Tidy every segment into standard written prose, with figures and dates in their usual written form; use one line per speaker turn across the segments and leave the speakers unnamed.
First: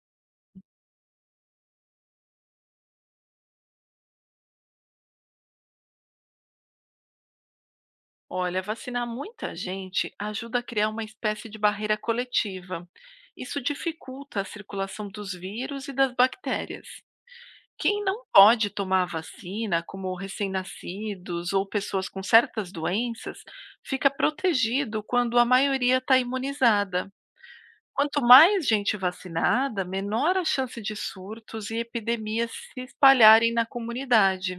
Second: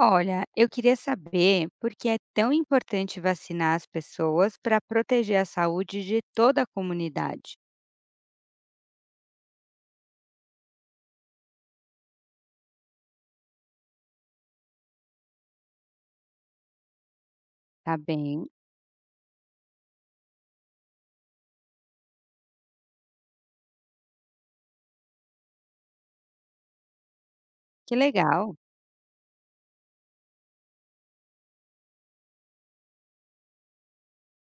Olha, eu queria saber por que é tão importante vacinar as pessoas para proteger a saúde de toda a comunidade.
Olha, vacinar muita gente ajuda a criar uma espécie de barreira coletiva. Isso dificulta a circulação dos vírus e das bactérias.
Tá
Quem não
bem?
pode tomar a vacina, como recém-nascidos ou pessoas com certas doenças, fica protegido quando a maioria está imunizada.
Que
Quanto
legal,
mais gente vacinada, menor a chance de surtos e epidemias se espalharem na comunidade.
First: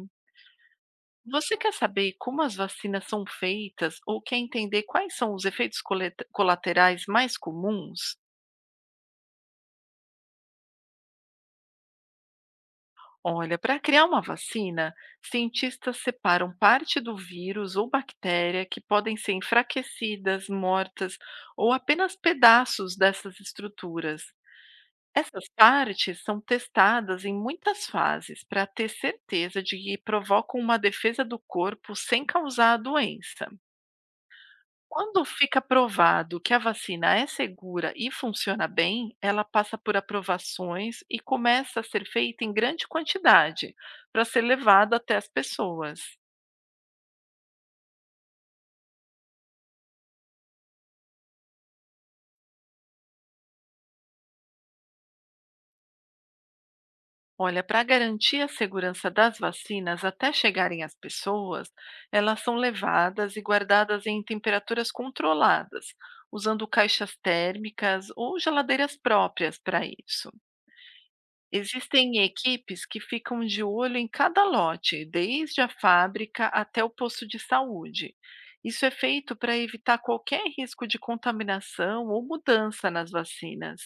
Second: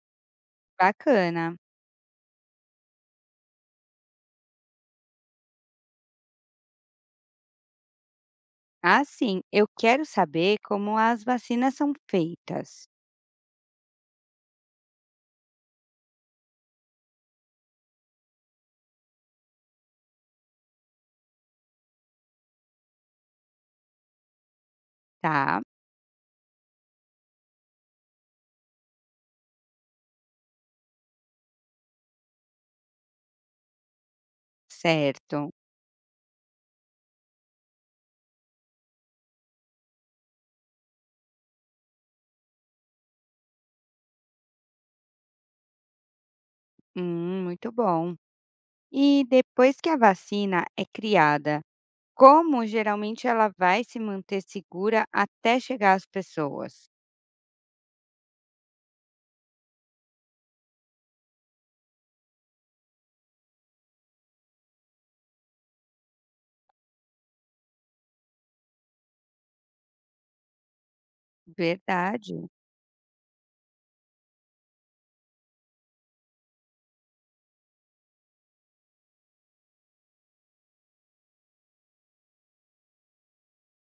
Você
bacana.
quer saber como as vacinas são feitas ou quer entender quais são os efeitos colaterais mais comuns?
Ah, sim, eu quero saber como as vacinas são feitas.
Olha, para criar uma vacina, cientistas separam parte do vírus ou bactéria que podem ser enfraquecidas, mortas ou apenas pedaços dessas estruturas. Essas
Tá,
partes são testadas em muitas fases para ter certeza de que provocam uma defesa do corpo sem causar a doença. Quando
certo.
fica provado que a vacina é segura e funciona bem, ela passa por aprovações e começa a ser feita em grande quantidade para ser levada até as pessoas.
Muito bom. E depois que a vacina é criada, como geralmente ela vai se manter segura até chegar às pessoas?
Olha, para garantir a segurança das vacinas até chegarem às pessoas, elas são levadas e guardadas em temperaturas controladas, usando caixas térmicas ou geladeiras próprias para isso. Existem
Verdade,
equipes que ficam de olho em cada lote, desde a fábrica até o posto de saúde. Isso é feito para evitar qualquer risco de contaminação ou mudança nas vacinas.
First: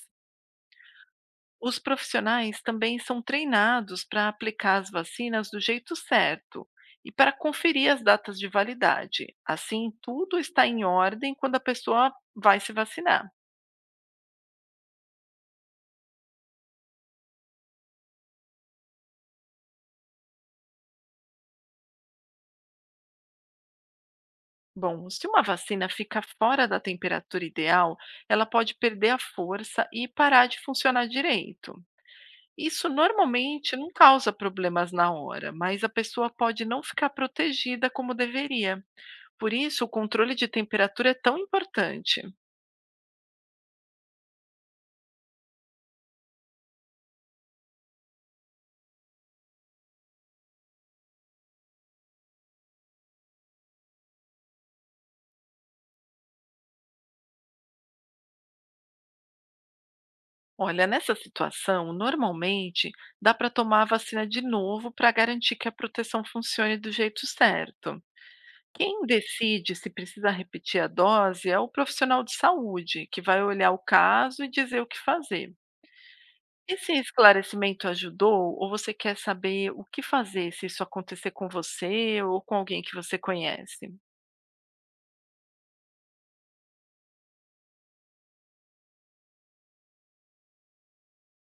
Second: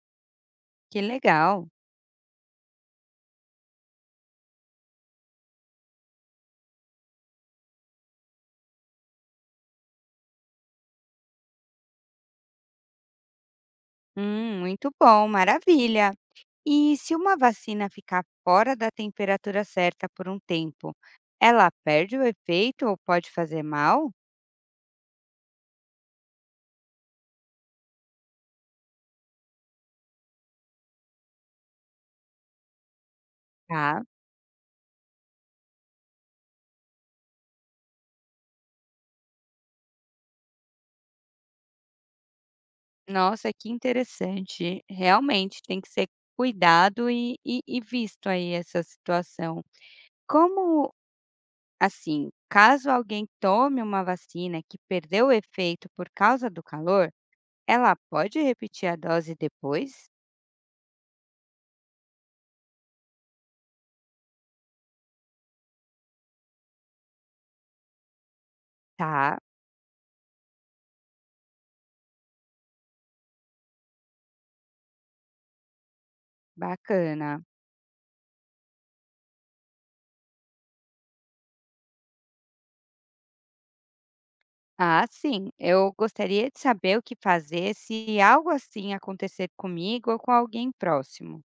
que legal.
Os profissionais também são treinados para aplicar as vacinas do jeito certo e para conferir as datas de validade. Assim, tudo está em ordem quando a pessoa vai se vacinar.
Muito bom, maravilha. E se uma vacina ficar fora da temperatura certa por um tempo, ela perde o efeito ou pode fazer mal?
Bom, se uma vacina fica fora da temperatura ideal, ela pode perder a força e parar de funcionar direito. Isso normalmente não
Tá.
causa problemas na hora, mas a pessoa pode não ficar protegida como deveria. Por isso, o controle de temperatura é tão importante.
Nossa, que interessante. Realmente tem que ser cuidado e visto aí essa situação. Como assim, caso alguém tome uma vacina que perdeu o efeito por causa do calor, ela pode repetir a dose depois?
Olha, nessa situação, normalmente dá para tomar a vacina de novo para garantir que a proteção funcione do jeito certo. Quem
Tá,
decide se precisa repetir a dose é o profissional de saúde, que vai olhar o caso e dizer o que fazer. Esse
bacana.
esclarecimento ajudou ou você quer saber o que fazer se isso acontecer com você ou com alguém que você conhece?
Ah, sim. Eu gostaria de saber o que fazer se algo assim acontecer comigo ou com alguém próximo.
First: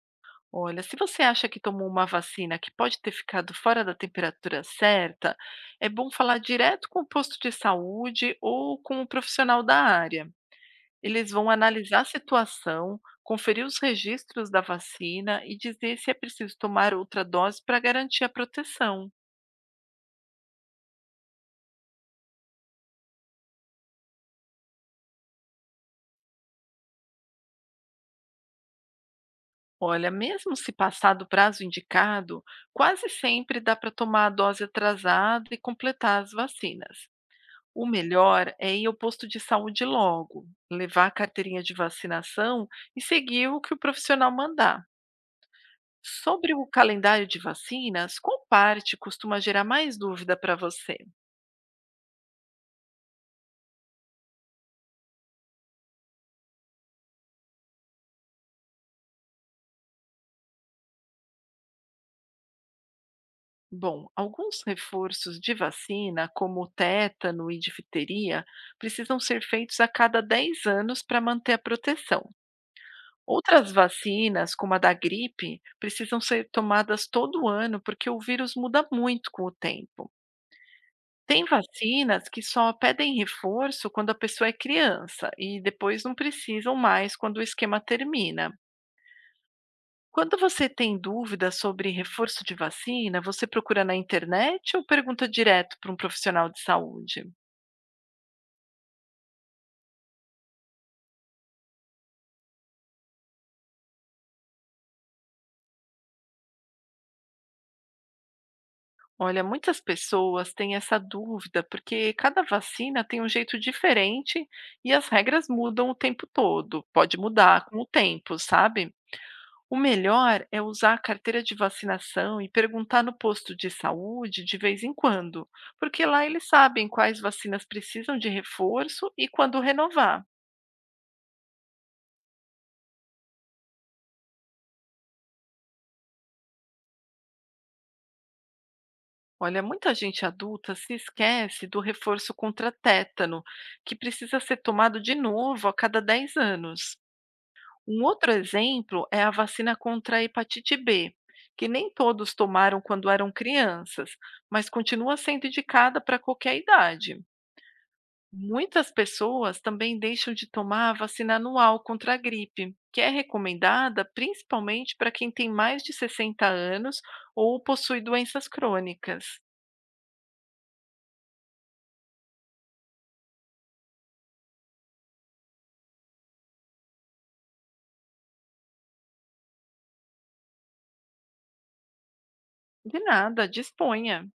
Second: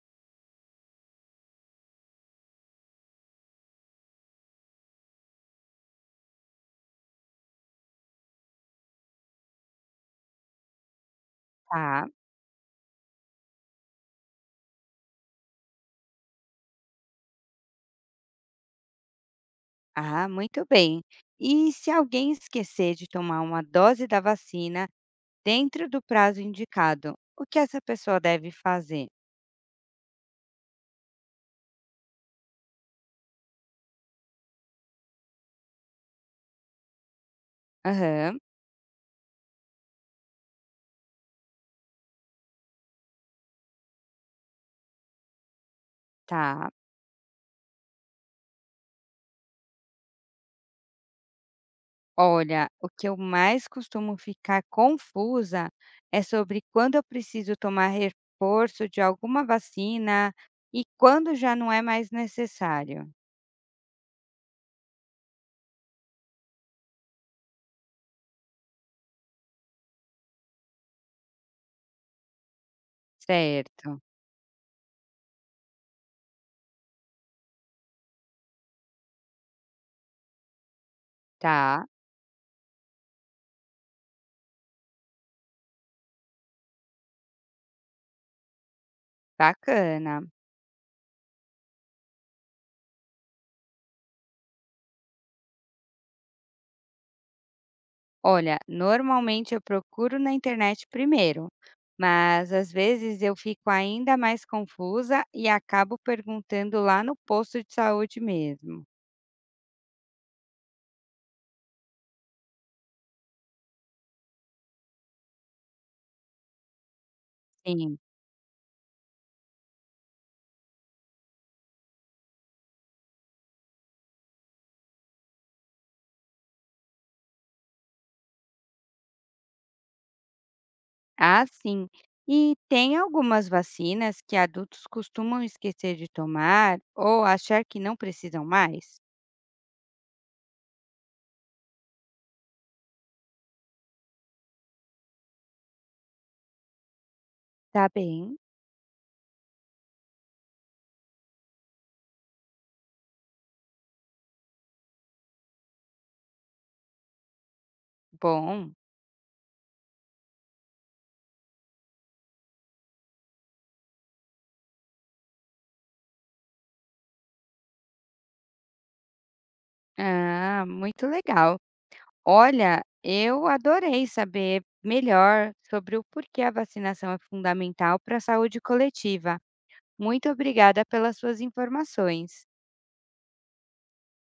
Olha, se você acha que tomou uma vacina que pode ter ficado fora da temperatura certa, é bom falar direto com o posto de saúde ou com o profissional da área. Eles vão analisar a
Tá.
situação, conferir os registros da vacina e dizer se é preciso tomar outra dose para garantir a proteção.
Ah, muito bem. E se alguém esquecer de tomar uma dose da vacina dentro do prazo indicado, o que essa pessoa deve fazer?
Olha, mesmo se passar do prazo indicado, quase sempre dá para tomar a dose atrasada e completar as vacinas. O
Aham,
melhor é ir ao posto de saúde logo, levar a carteirinha de vacinação e seguir o que o profissional mandar. Sobre o
tá.
calendário de vacinas, qual parte costuma gerar mais dúvida para você?
Olha, o que eu mais costumo ficar confusa é sobre quando eu preciso tomar reforço de alguma vacina e quando já não é mais necessário.
Bom, alguns reforços de vacina, como o tétano e difteria, precisam ser feitos a cada 10 anos para manter a proteção. Outras
Certo,
vacinas, como a da gripe, precisam ser tomadas todo ano porque o vírus muda muito com o tempo. Tem
tá,
vacinas que só pedem reforço quando a pessoa é criança e depois não precisam mais quando o esquema termina.
bacana.
Quando você tem dúvida sobre reforço de vacina, você procura na internet ou pergunta direto para um profissional de saúde?
Olha, normalmente eu procuro na internet primeiro, mas às vezes eu fico ainda mais confusa e acabo perguntando lá no posto de saúde mesmo.
Olha, muitas pessoas têm essa dúvida porque cada vacina tem um jeito diferente e as regras mudam o tempo todo. Pode mudar com o
Sim.
tempo, sabe? O melhor é usar a carteira de vacinação e perguntar no posto de saúde de vez em quando, porque lá eles sabem quais vacinas precisam de reforço e quando renovar.
Ah, sim. E tem algumas vacinas que adultos costumam esquecer de tomar ou achar que não precisam mais?
Olha, muita gente adulta se esquece do reforço contra tétano, que precisa ser tomado de novo a cada 10 anos.
Tá
Um outro
bem.
exemplo é a vacina contra a hepatite B, que nem todos tomaram quando eram crianças, mas continua sendo indicada para qualquer idade.
Bom.
Muitas pessoas também deixam de tomar a vacina anual contra a gripe, que é recomendada principalmente para quem tem mais de 60 anos ou possui doenças crônicas.
Ah, muito legal. Olha, eu adorei saber melhor sobre o porquê a vacinação é fundamental para a saúde coletiva. Muito obrigada pelas suas informações.
De nada, disponha.